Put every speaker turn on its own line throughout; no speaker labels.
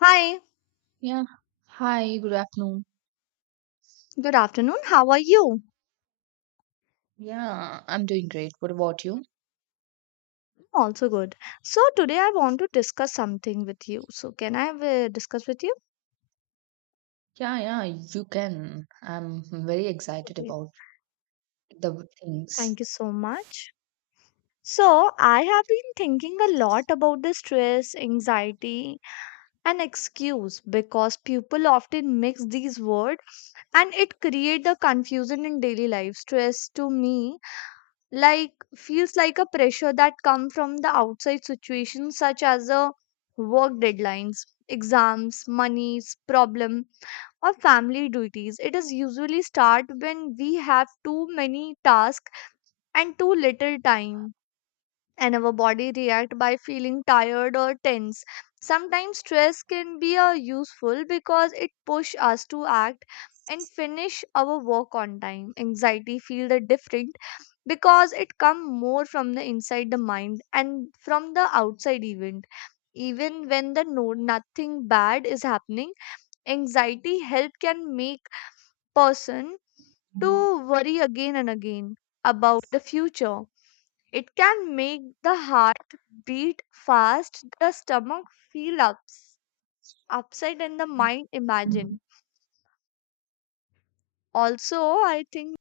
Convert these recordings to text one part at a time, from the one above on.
Hi,
Yeah. Hi, good afternoon.
good afternoon. How are you?
Yeah, I'm doing great. What about you?
I'm also good. So today I want to discuss something with you. So can I discuss with you?
Yeah, yeah, you can. I'm very excited
Okay.
about the things.
Thank you so much. So I have been thinking a lot about the stress, anxiety, and excuse because people often mix these words and it create the confusion in daily life. Stress to me like feels like a pressure that come from the outside situations such as a work deadlines exams monies problem or family duties, it is usually start when we have too many tasks and too little time and our body react by feeling tired or tense. Sometimes stress can be a useful because it push us to act and finish our work on time. Anxiety feel the different because it come more from the inside the mind and from the outside event, even when the no nothing bad is happening. Anxiety help can make person to worry again and again about the future. It can make the heart beat fast, the stomach feel ups upset and the mind imagine also. I think,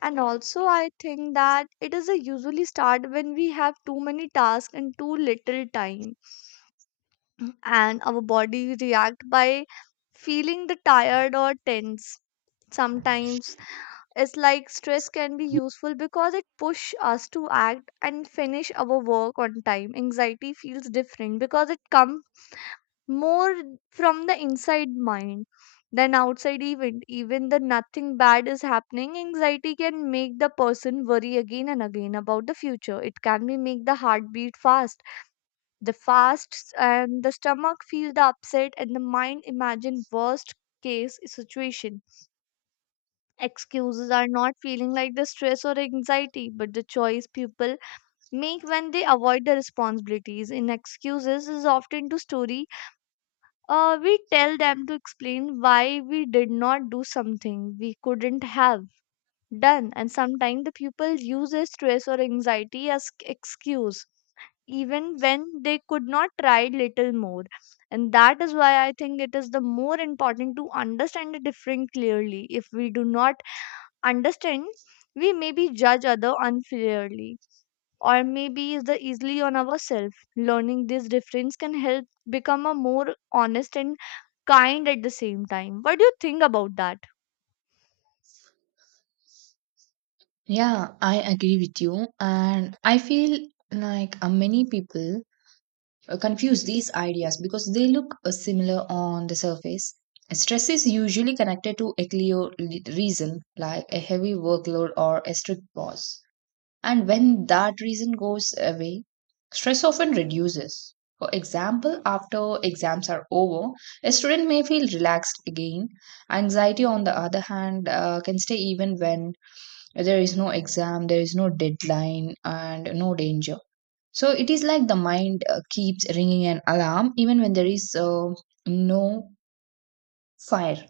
and also I think that it is a usually start when we have too many tasks and too little time, and our body react by feeling the tired or tense. Sometimes it's like stress can be useful because it push us to act and finish our work on time. Anxiety feels different because it comes more from the inside mind than outside event, even the nothing bad is happening. Anxiety can make the person worry again and again about the future. It can be make the heartbeat fast, the fasts and the stomach feel the upset and the mind imagine worst case situation. Excuses are not feeling like the stress or anxiety but the choice people make when they avoid the responsibilities in excuses is often to story, we tell them to explain why we did not do something we couldn't have done, and sometimes the pupil uses stress or anxiety as excuse, even when they could not try little more. And that is why I think it is the more important to understand the difference clearly. If we do not understand, we maybe judge other unfairly or maybe is the easily on ourselves. Learning this difference can help become a more honest and kind at the same time. What do you think about that?
Yeah, I agree with you. And I feel like many people confuse these ideas because they look similar on the surface. Stress is usually connected to a reason, like a heavy workload or a strict boss. And when that reason goes away, stress often reduces. For example, after exams are over, a student may feel relaxed again. Anxiety, on the other hand, can stay even when there is no exam, there is no deadline, and no danger. So it is like the mind keeps ringing an alarm even when there is no fire.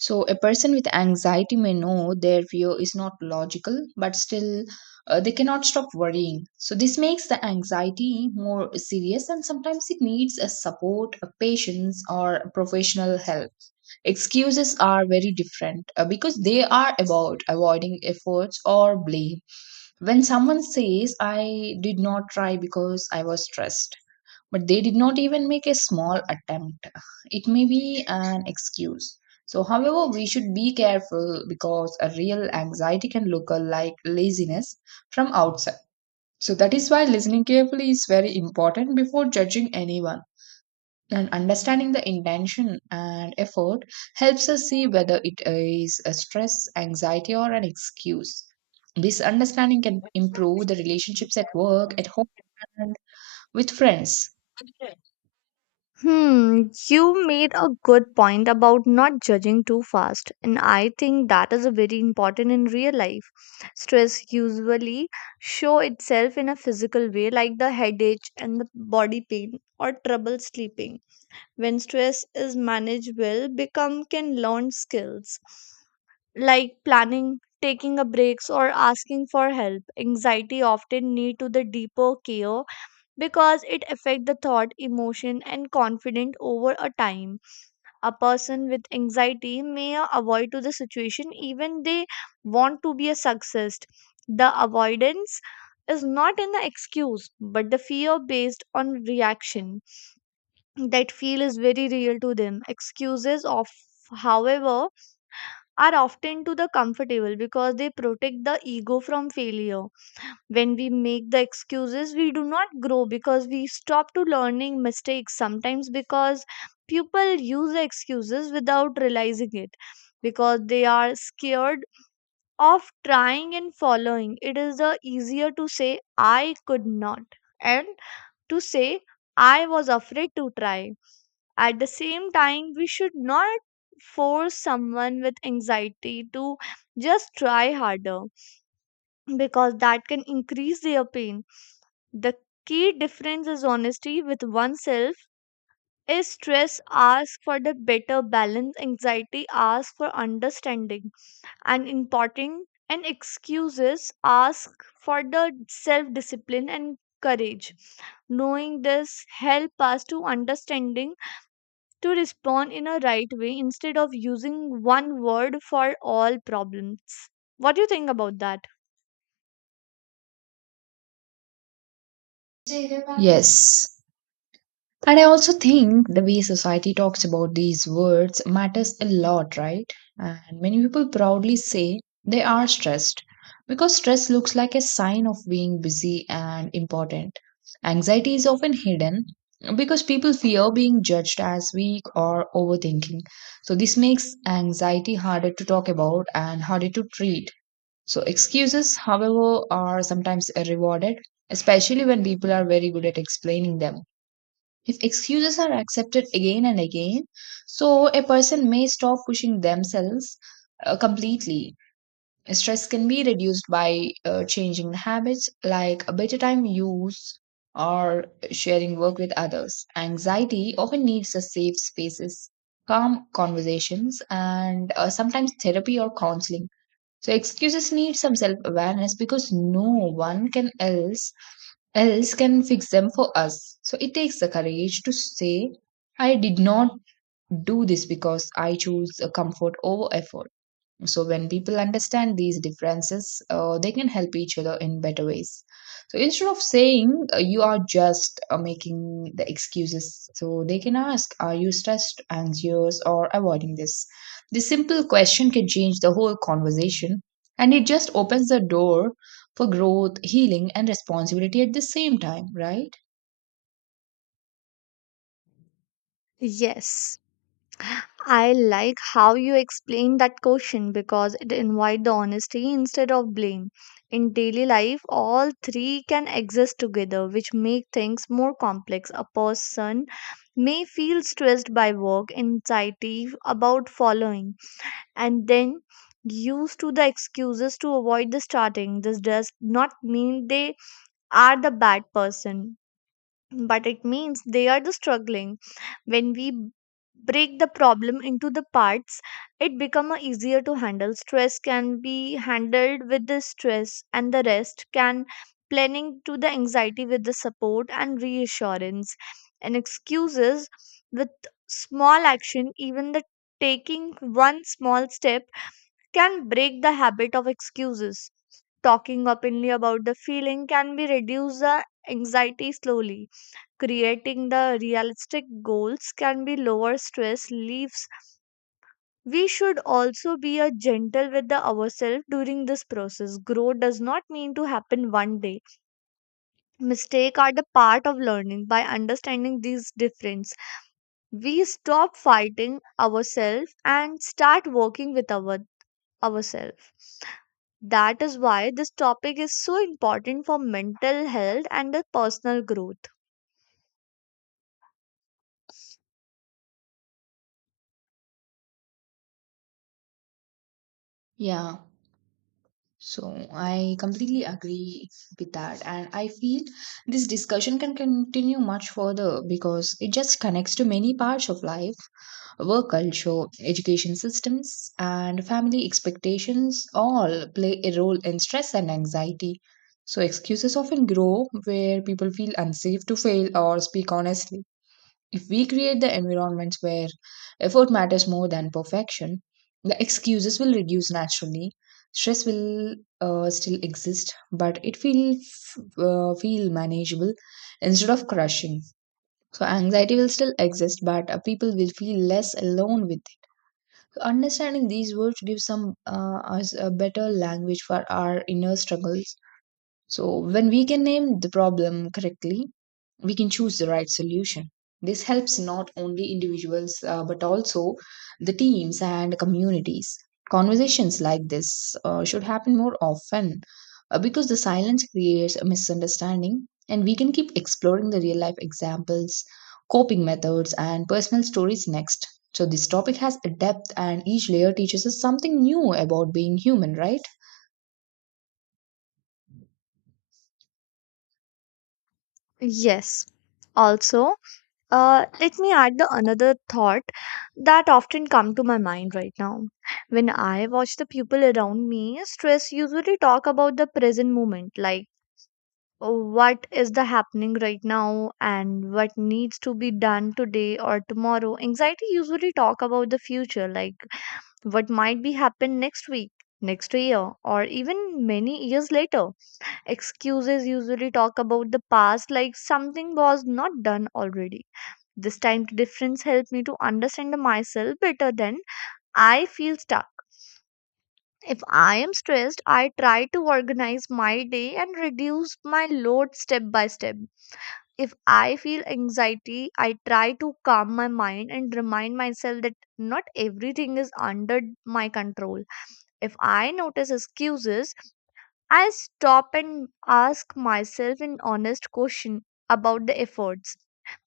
So, a person with anxiety may know their fear is not logical, but still they cannot stop worrying. So, this makes the anxiety more serious, and sometimes it needs a support, a patience, or professional help. Excuses are very different because they are about avoiding efforts or blame. When someone says, I did not try because I was stressed but they did not even make a small attempt. It may be an excuse. So, however, we should be careful because a real anxiety can look like laziness from outside. So, that is why listening carefully is very important before judging anyone. And understanding the intention and effort helps us see whether it is a stress, anxiety, or an excuse. This understanding can improve the relationships at work, at home, and with friends.
Hmm, you made a good point about not judging too fast, and I think that is a very important in real life. Stress usually show itself in a physical way like the headache and the body pain or trouble sleeping. When stress is managed well become can learn skills like planning, taking a breaks or asking for help. Anxiety often need to the deeper care because it affect the thought emotion and confident over a time. A person with anxiety may avoid to the situation even they want to be a success. The avoidance is not an excuse but the fear based on reaction that feel is very real to them. Excuses of however are often to the comfortable because they protect the ego from failure. When we make the excuses we do not grow because we stop to learning mistakes sometimes because people use the excuses without realizing it because they are scared of trying and following. It is the easier to say I could not and to say I was afraid to try. At the same time, we should not force someone with anxiety to just try harder because that can increase their pain. The key difference is honesty with oneself. Is stress ask for the better balance, anxiety ask for understanding, and important and excuses ask for the self discipline and courage. Knowing this help us to understanding to respond in a right way instead of using one word for all problems. What do you think about that?
Yes. And I also think the way society talks about these words matters a lot, right? And many people proudly say they are stressed because stress looks like a sign of being busy and important. Anxiety is often hidden because people fear being judged as weak or overthinking. So, this makes anxiety harder to talk about and harder to treat. So, excuses, however, are sometimes rewarded, especially when people are very good at explaining them. If excuses are accepted again and again, so a person may stop pushing themselves completely. Stress can be reduced by changing habits like a better time use or sharing work with others. Anxiety often needs a safe spaces, calm conversations, and sometimes therapy or counseling. So excuses need some self awareness because no one can else else can fix them for us. So it takes the courage to say, I did not do this because I chose comfort over effort. So when people understand these differences, they can help each other in better ways. So instead of saying you are just making the excuses, so they can ask, are you stressed, anxious, or avoiding this? This simple question can change the whole conversation, and it just opens the door for growth, healing, and responsibility at the same time, right?
Yes. I like how you explain that question because it invites the honesty instead of blame. In daily life, all three can exist together, which make things more complex. A person may feel stressed by work, anxiety about following and then used to the excuses to avoid the starting. This does not mean they are the bad person, but it means they are the struggling. When we break the problem into the parts, it become a easier to handle. Stress can be handled with the stress, and the rest can planning to the anxiety with the support and reassurance and excuses with small action, even the taking one small step can break the habit of excuses. Talking openly about the feeling can be reduce the anxiety slowly. Creating the realistic goals can be lower stress leaves. We should also be a gentle with the ourselves during this process. Growth does not mean to happen one day. Mistakes are the part of learning. By understanding these difference, we stop fighting ourselves and start working with our ourselves. That is why this topic is so important for mental health and the personal growth.
Yeah. So I completely agree with that. And I feel this discussion can continue much further because it just connects to many parts of life work culture, education systems, and family expectations all play a role in stress and anxiety. So excuses often grow where people feel unsafe to fail or speak honestly. If we create the environments where effort matters more than perfection, the excuses will reduce naturally. Stress will still exist, but it will feel manageable instead of crushing. So anxiety will still exist, but people will feel less alone with it. So understanding these words gives some us a better language for our inner struggles so, when we can name the problem correctly, we can choose the right solution. This helps not only individuals but also the teams and communities. Conversations like this should happen more often because the silence creates a misunderstanding, and we can keep exploring the real life examples, coping methods, and personal stories next. So, this topic has a depth, and each layer teaches us something new about being human, right?
Yes. Also, let me add the another thought that often come to my mind right now. When I watch the people around me, stress usually talk about the present moment, like what is the happening right now and what needs to be done today or tomorrow. Anxiety usually talk about the future, like what might be happen next week, next year or even many years later. Excuses usually talk about the past like something was not done already. This time difference helped me to understand myself better than I feel stuck. If I am stressed, I try to organize my day and reduce my load step by step. If I feel anxiety, I try to calm my mind and remind myself that not everything is under my control. If I notice excuses, I stop and ask myself an honest question about the efforts.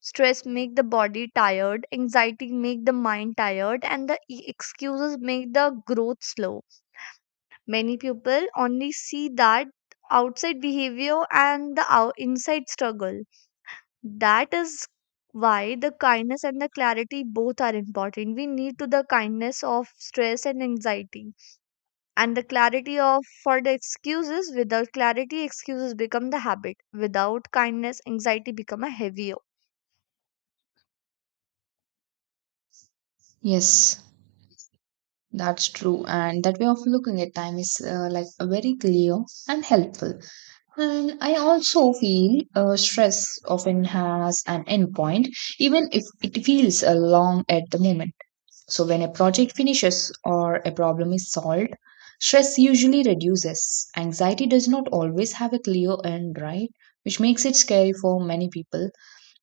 Stress make the body tired, anxiety make the mind tired, and the excuses make the growth slow. Many people only see that outside behavior and the inside struggle. That is why the kindness and the clarity both are important. We need to the kindness of stress and anxiety and the clarity of for the excuses. Without clarity excuses become the habit, without kindness anxiety become a heavier.
Yes. That's true, and that way of looking at time is like very clear and helpful. And I also feel stress often has an endpoint, even if it feels long at the moment. So, when a project finishes or a problem is solved, stress usually reduces. Anxiety does not always have a clear end, right? Which makes it scary for many people,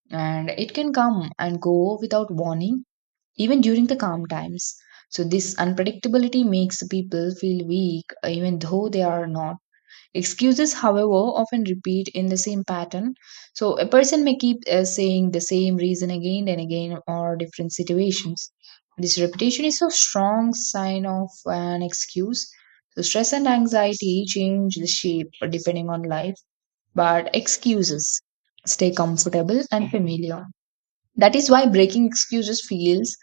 and it can come and go without warning even during the calm times. So, this unpredictability makes people feel weak, even though they are not. Excuses, however, often repeat in the same pattern. So, a person may keep saying the same reason again and again or different situations. This repetition is a strong sign of an excuse. So, stress and anxiety change the shape depending on life, but excuses stay comfortable and familiar. That is why breaking excuses feels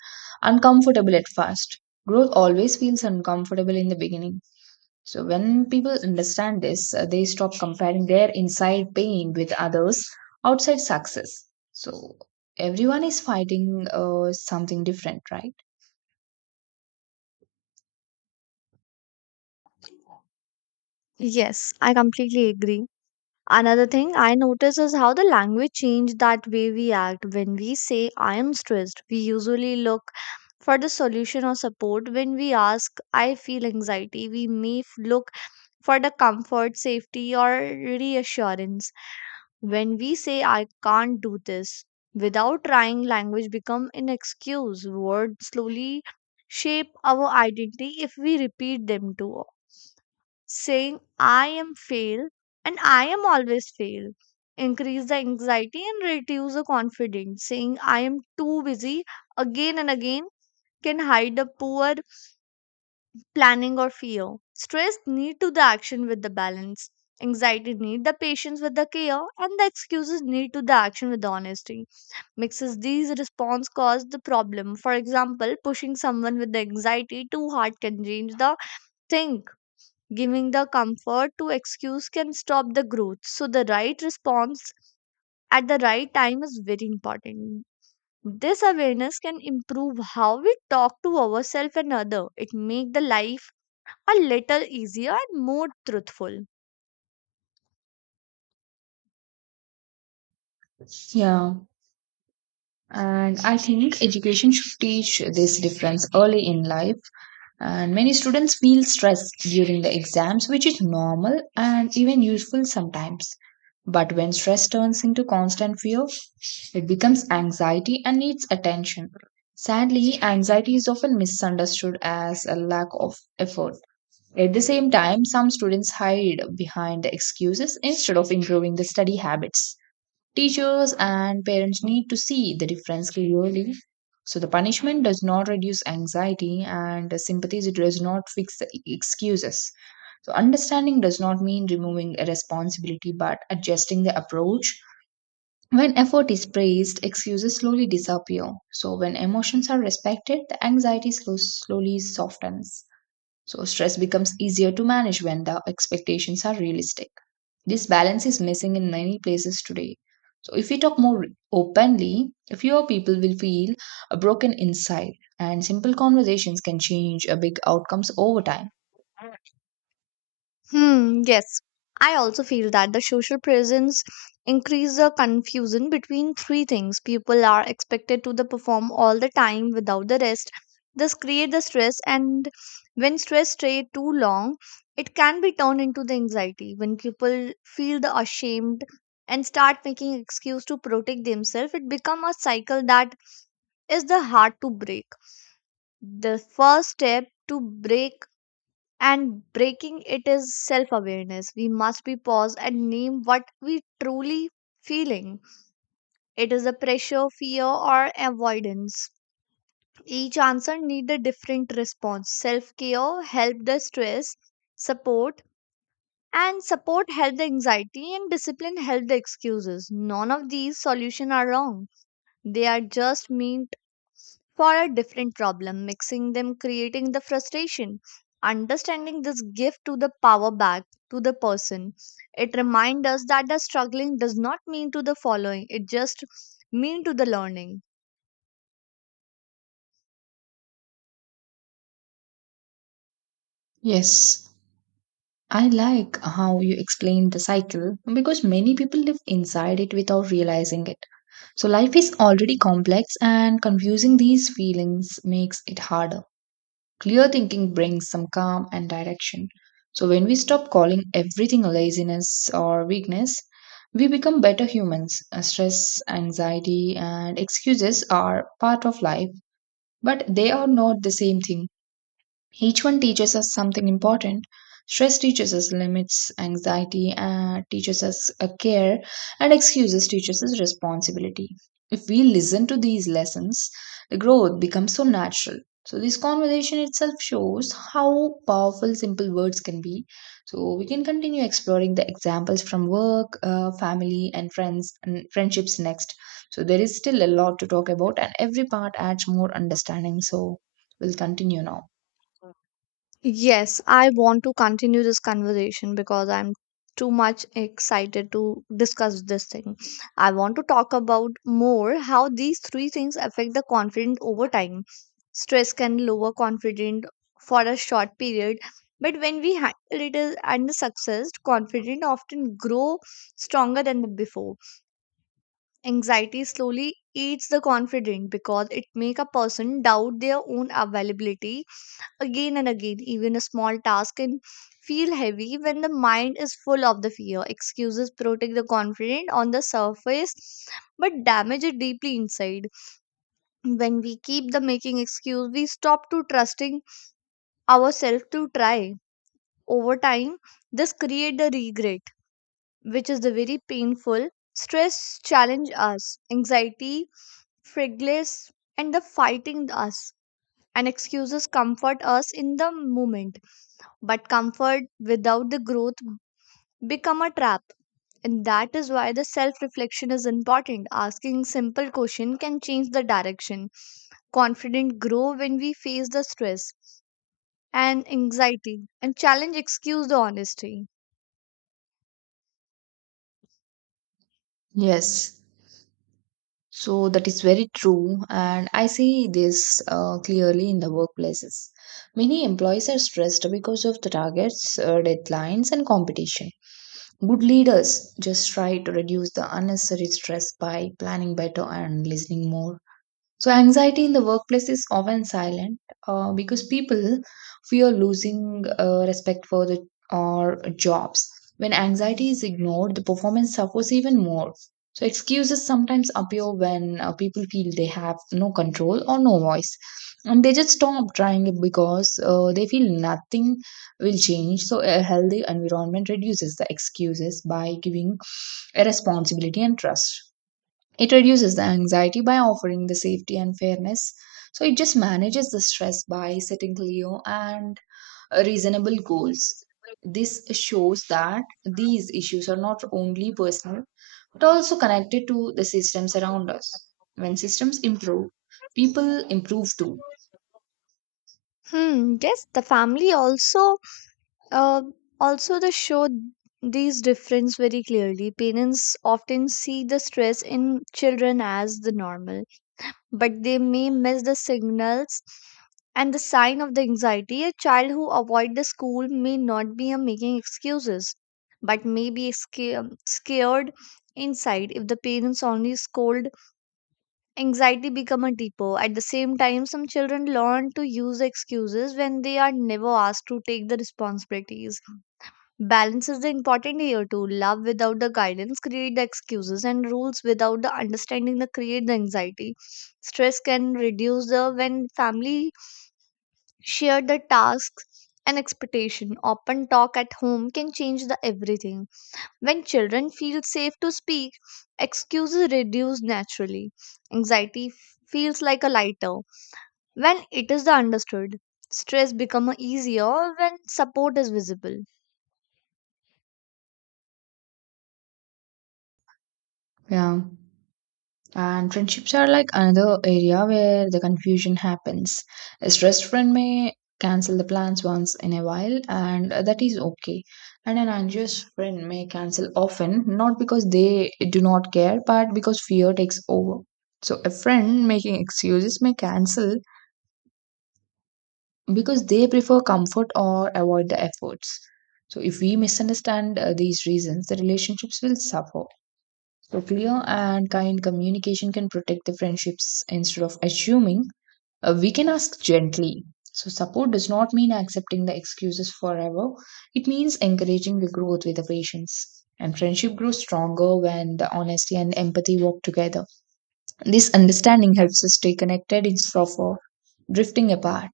uncomfortable at first. Growth always feels uncomfortable in the beginning. So, when people understand this, they stop comparing their inside pain with others' outside success. So, everyone is fighting something different, right?
Yes, I completely agree. Another thing I notice is how the language change that way we act. When we say I am stressed we usually look for the solution or support. When we ask I feel anxiety we may look for the comfort safety or reassurance. When we say I can't do this without trying, language become an excuse. Words slowly shape our identity if we repeat them too often. Saying I am fail and I am always fail increase the anxiety and reduce the confidence. Saying I am too busy again and again can hide the poor planning or fear. Stress need to the action with the balance. Anxiety need the patience with the care and the excuses need to the action with the honesty. Mixes these response cause the problem. For example, pushing someone with the anxiety too hard can change the think. Giving the comfort to excuse can stop the growth. So the right response at the right time is very important. This awareness can improve how we talk to ourselves and other. It make the life a little easier and more truthful.
Yeah. And I think education should teach this difference early in life. And many students feel stress during the exams, which is normal and even useful sometimes. But when stress turns into constant fear, it becomes anxiety and needs attention. Sadly, anxiety is often misunderstood as a lack of effort. At the same time, some students hide behind the excuses instead of improving the study habits. Teachers and parents need to see the difference clearly. So the punishment does not reduce anxiety and the sympathy it does not fix the excuses. So understanding does not mean removing a responsibility but adjusting the approach. When effort is praised, excuses slowly disappear. So when emotions are respected, the anxiety slowly softens. So stress becomes easier to manage when the expectations are realistic. This balance is missing in many places today. So, if we talk more openly, fewer people will feel broken inside, and simple conversations can change big outcomes over time.
Hmm, yes. I also feel that the social presence increase the confusion between three things. People are expected to the perform all the time without the rest. This create the stress and when stress stay too long, it can be turned into the anxiety. When people feel the ashamed and start making excuse to protect themselves, it become a cycle that is the hard to break. The first step to break and breaking it is self awareness. We must be pause and name what we truly feeling. It is a pressure fear or avoidance. Each answer need a different response. Self care help the stress, support support help the anxiety and discipline help the excuses. None of these solutions are wrong, they are just mean for a different problem, mixing them, creating the frustration. Understanding this gift to the power back to the person. It reminds us that the struggling does not mean to the following, it just mean to the learning.
Yes, I like how you explained the cycle because many people live inside it without realizing it. So, life is already complex, and confusing these feelings makes it harder. Clear thinking brings some calm and direction. So, when we stop calling everything laziness or weakness, we become better humans. Stress, anxiety, and excuses are part of life, but they are not the same thing. Each one teaches us something important. Stress teaches us limits, anxiety teaches us care, and excuses teaches us responsibility. If we listen to these lessons, the growth becomes so natural. So, this conversation itself shows how powerful simple words can be. So, we can continue exploring the examples from work, family, and friends and friendships next. So, there is still a lot to talk about, and every part adds more understanding. So, we'll continue now.
Yes, I want to continue this conversation because I'm too much excited to discuss this thing. I want to talk about more how these three things affect the confident over time. Stress can lower confident for a short period, but when we handle it and the success, confident often grow stronger than the before. Anxiety slowly eats the confident because it make a person doubt their own availability again and again. Even a small task can feel heavy when the mind is full of the fear. Excuses protect the confident on the surface but damage it deeply inside. When we keep the making excuse, we stop to trusting ourselves to try. Over time, this create the regret, which is the very painful. Stress challenge us, anxiety, frivolous, and the fighting us. And excuses comfort us in the moment but comfort without the growth become a trap, and that is why the self reflection is important. Asking simple question can change the direction. Confident grow when we face the stress and anxiety and challenge excuse the honesty.
Yes, so that is very true, and I see this clearly in the workplaces. Many employees are stressed because of the targets, deadlines, and competition. Good leaders just try to reduce the unnecessary stress by planning better and listening more. So, anxiety in the workplace is often silent because people fear losing respect for the or jobs. When anxiety is ignored, the performance suffers even more. So, excuses sometimes appear when people feel they have no control or no voice. And they just stop trying it because they feel nothing will change. So, a healthy environment reduces the excuses by giving a responsibility and trust. It reduces the anxiety by offering the safety and fairness. So it just manages the stress by setting clear and reasonable goals. This shows that these issues are not only personal but also connected to the systems around us. When systems improve, people improve too.
Hmm, yes, the family also uh, also the show these difference very clearly. Parents often see the stress in children as the normal, but they may miss the signals and the sign of the anxiety. A child who avoid the school may not be making excuses, but may be scared inside. If the parents only scold, anxiety become a depot. At the same time, some children learn to use the excuses when they are never asked to take the responsibilities. Balance is the important here too. Love without the guidance create the excuses, and rules without the understanding the create the anxiety. Stress can reduce the when family share the tasks and expectation. Open talk at home can change the everything. When children feel safe to speak, excuses reduce naturally. Anxiety f- feels like a lighter when it is the understood. Stress become easier when support is visible.
Yeah. And friendships are like another area where the confusion happens. A stressed friend may cancel the plans once in a while, and that is okay. And an anxious friend may cancel often, not because they do not care, but because fear takes over. So, a friend making excuses may cancel because they prefer comfort or avoid the efforts. So, if we misunderstand these reasons, the relationships will suffer. So clear and kind communication can protect the friendships instead of assuming. We can ask gently. So support does not mean accepting the excuses forever. It means encouraging the growth with the patience. And friendship grows stronger when the honesty and empathy work together. This understanding helps us stay connected instead of drifting apart.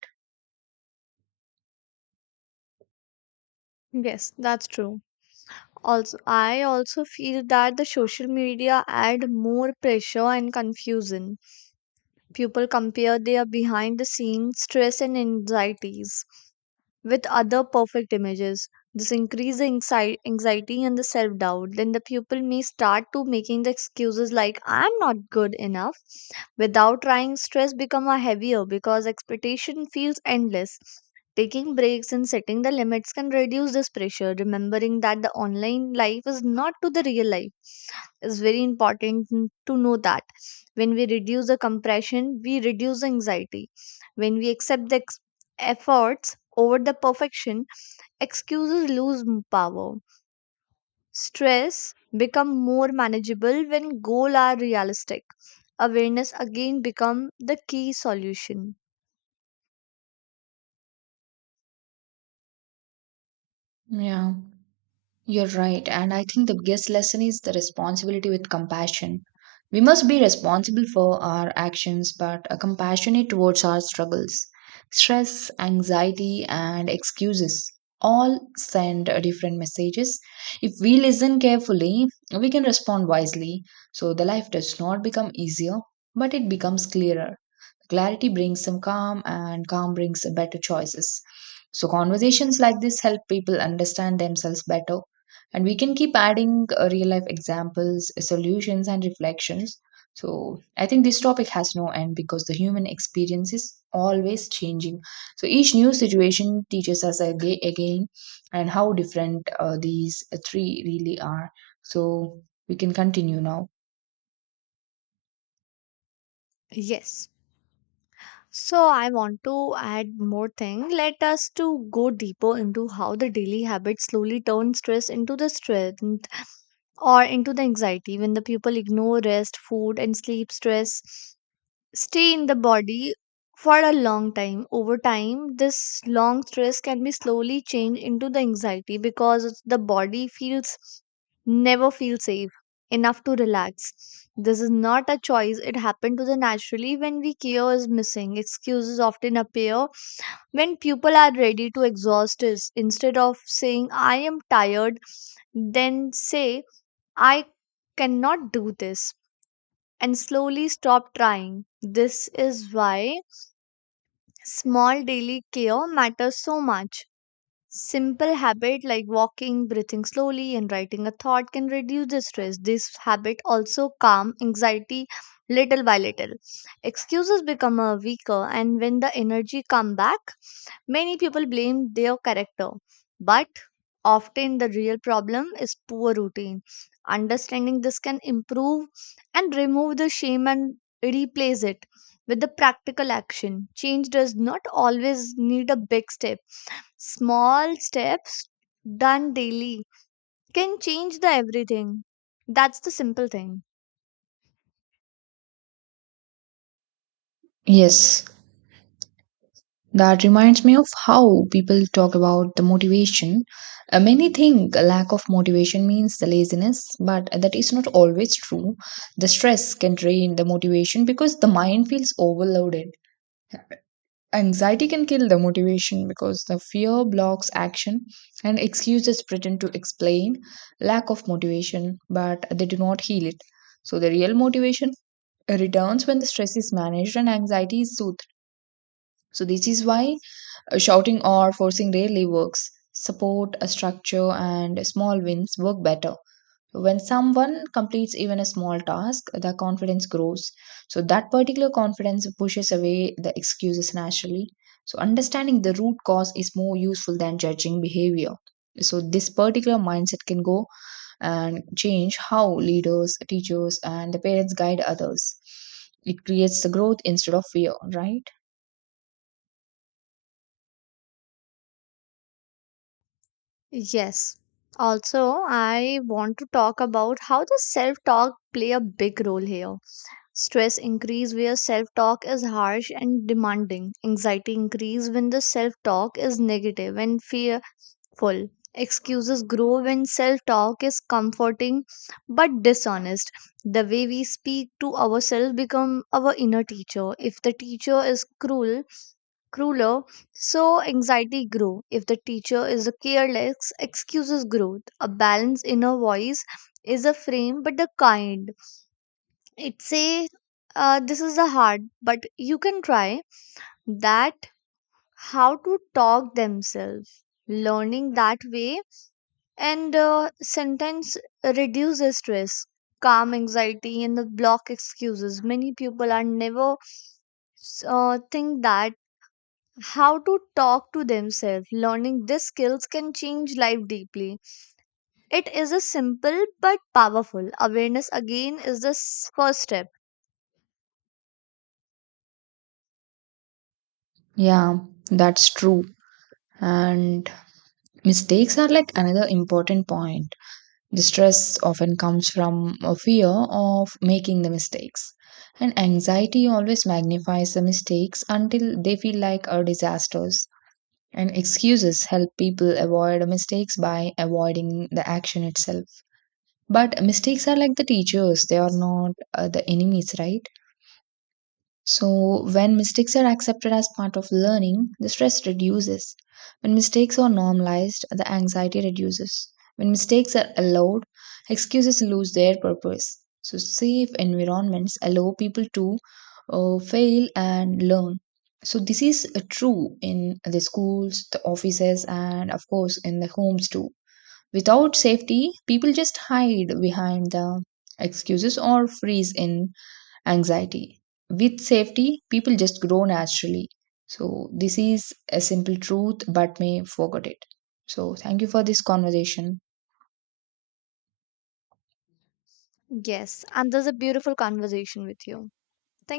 Yes, that's true. Also, I also feel that the social media add more pressure and confusion. People compare their behind the scenes stress and anxieties with other perfect images. This increases the anxiety and the self doubt. Then the pupil may start to making the excuses like "I'm not good enough." Without trying, stress become a heavier because expectation feels endless. Taking breaks and setting the limits can reduce this pressure. Remembering that the online life is not to the real life is very important to know that when we reduce the compression we reduce anxiety, when we accept the efforts over the perfection, excuses lose power, stress become more manageable when goals are realistic, awareness again become the key solution.
Yeah. You're right. And I think the biggest lesson is the responsibility with compassion. We must be responsible for our actions, but compassionate towards our struggles. Stress, anxiety, and excuses all send different messages. If we listen carefully, we can respond wisely. So the life does not become easier, but it becomes clearer. Clarity brings some calm, and calm brings better choices. So, conversations like this help people understand themselves better. And we can keep adding real life examples, solutions, and reflections. So, I think this topic has no end because the human experience is always changing. So, each new situation teaches us again and how different these three really are. So, we can continue now.
Yes, so I want to add more thing. Let us to go deeper into how the daily habits slowly turn stress into the strength or into the anxiety. When the people ignore rest, food, and sleep, stress stay in the body for a long time. Over time, this long stress can be slowly changed into the anxiety because the body feels never feel safe enough to relax. This is not a choice. It happened to the naturally when we care is missing. Excuses often appear when people are ready to exhaust us. Instead of saying I am tired, then say I cannot do this and slowly stop trying. This is why small daily care matters so much. Simple habit like walking, breathing slowly, and writing a thought can reduce the stress. This habit also calm anxiety little by little. Excuses become a weaker, and when the energy come back, many people blame their character, but often the real problem is poor routine. Understanding this can improve and remove the shame and replace it with the practical action. Change does not always need a big step, small steps done daily can change the everything. That's the simple thing.
Yes. That reminds me of how people talk about the motivation. Many think a lack of motivation means the laziness, but that is not always true. The stress can drain the motivation because the mind feels overloaded. Anxiety can kill the motivation because the fear blocks action and excuses pretend to explain lack of motivation, but they do not heal it. So, the real motivation returns when the stress is managed and anxiety is soothed. So, this is why shouting or forcing rarely works. Support, a structure, and small wins work better. When someone completes even a small task, their confidence grows. So, that particular confidence pushes away the excuses naturally. So, understanding the root cause is more useful than judging behavior. So, this particular mindset can go and change how leaders, teachers, and the parents guide others. It creates the growth instead of fear, right?
Yes. Also, I want to talk about how the self-talk play a big role here. Stress increase where self-talk is harsh and demanding. Anxiety increase when the self-talk is negative and fearful. Excuses grow when self-talk is comforting but dishonest. The way we speak to ourselves become our inner teacher. If the teacher is cruel, crueler, so anxiety grew. If the teacher is a careless, excuses growth. A balanced inner voice is a frame, but a kind. It say, "This is a hard, but you can try." That how to talk themselves. Learning that way and sentence reduces stress, calm anxiety, and the block excuses. Many people are never think that how to talk to themselves. Learning these skills can change life deeply. It is a simple but powerful. Awareness again is the first step.
Yeah, that's true. And mistakes are like another important point. The stress often comes from a fear of making the mistakes. And anxiety always magnifies the mistakes until they feel like a disasters. And excuses help people avoid mistakes by avoiding the action itself. But mistakes are like the teachers, they are not the enemies, right? So, when mistakes are accepted as part of learning, the stress reduces. When mistakes are normalized, the anxiety reduces. When mistakes are allowed, excuses lose their purpose. So, safe environments allow people to fail and learn. So, this is true in the schools, the offices, and of course, in the homes too. Without safety, people just hide behind the excuses or freeze in anxiety. With safety, people just grow naturally. So, this is a simple truth, but may forget it. So, thank you for this conversation.
Yes, and there's a beautiful conversation with you. Thank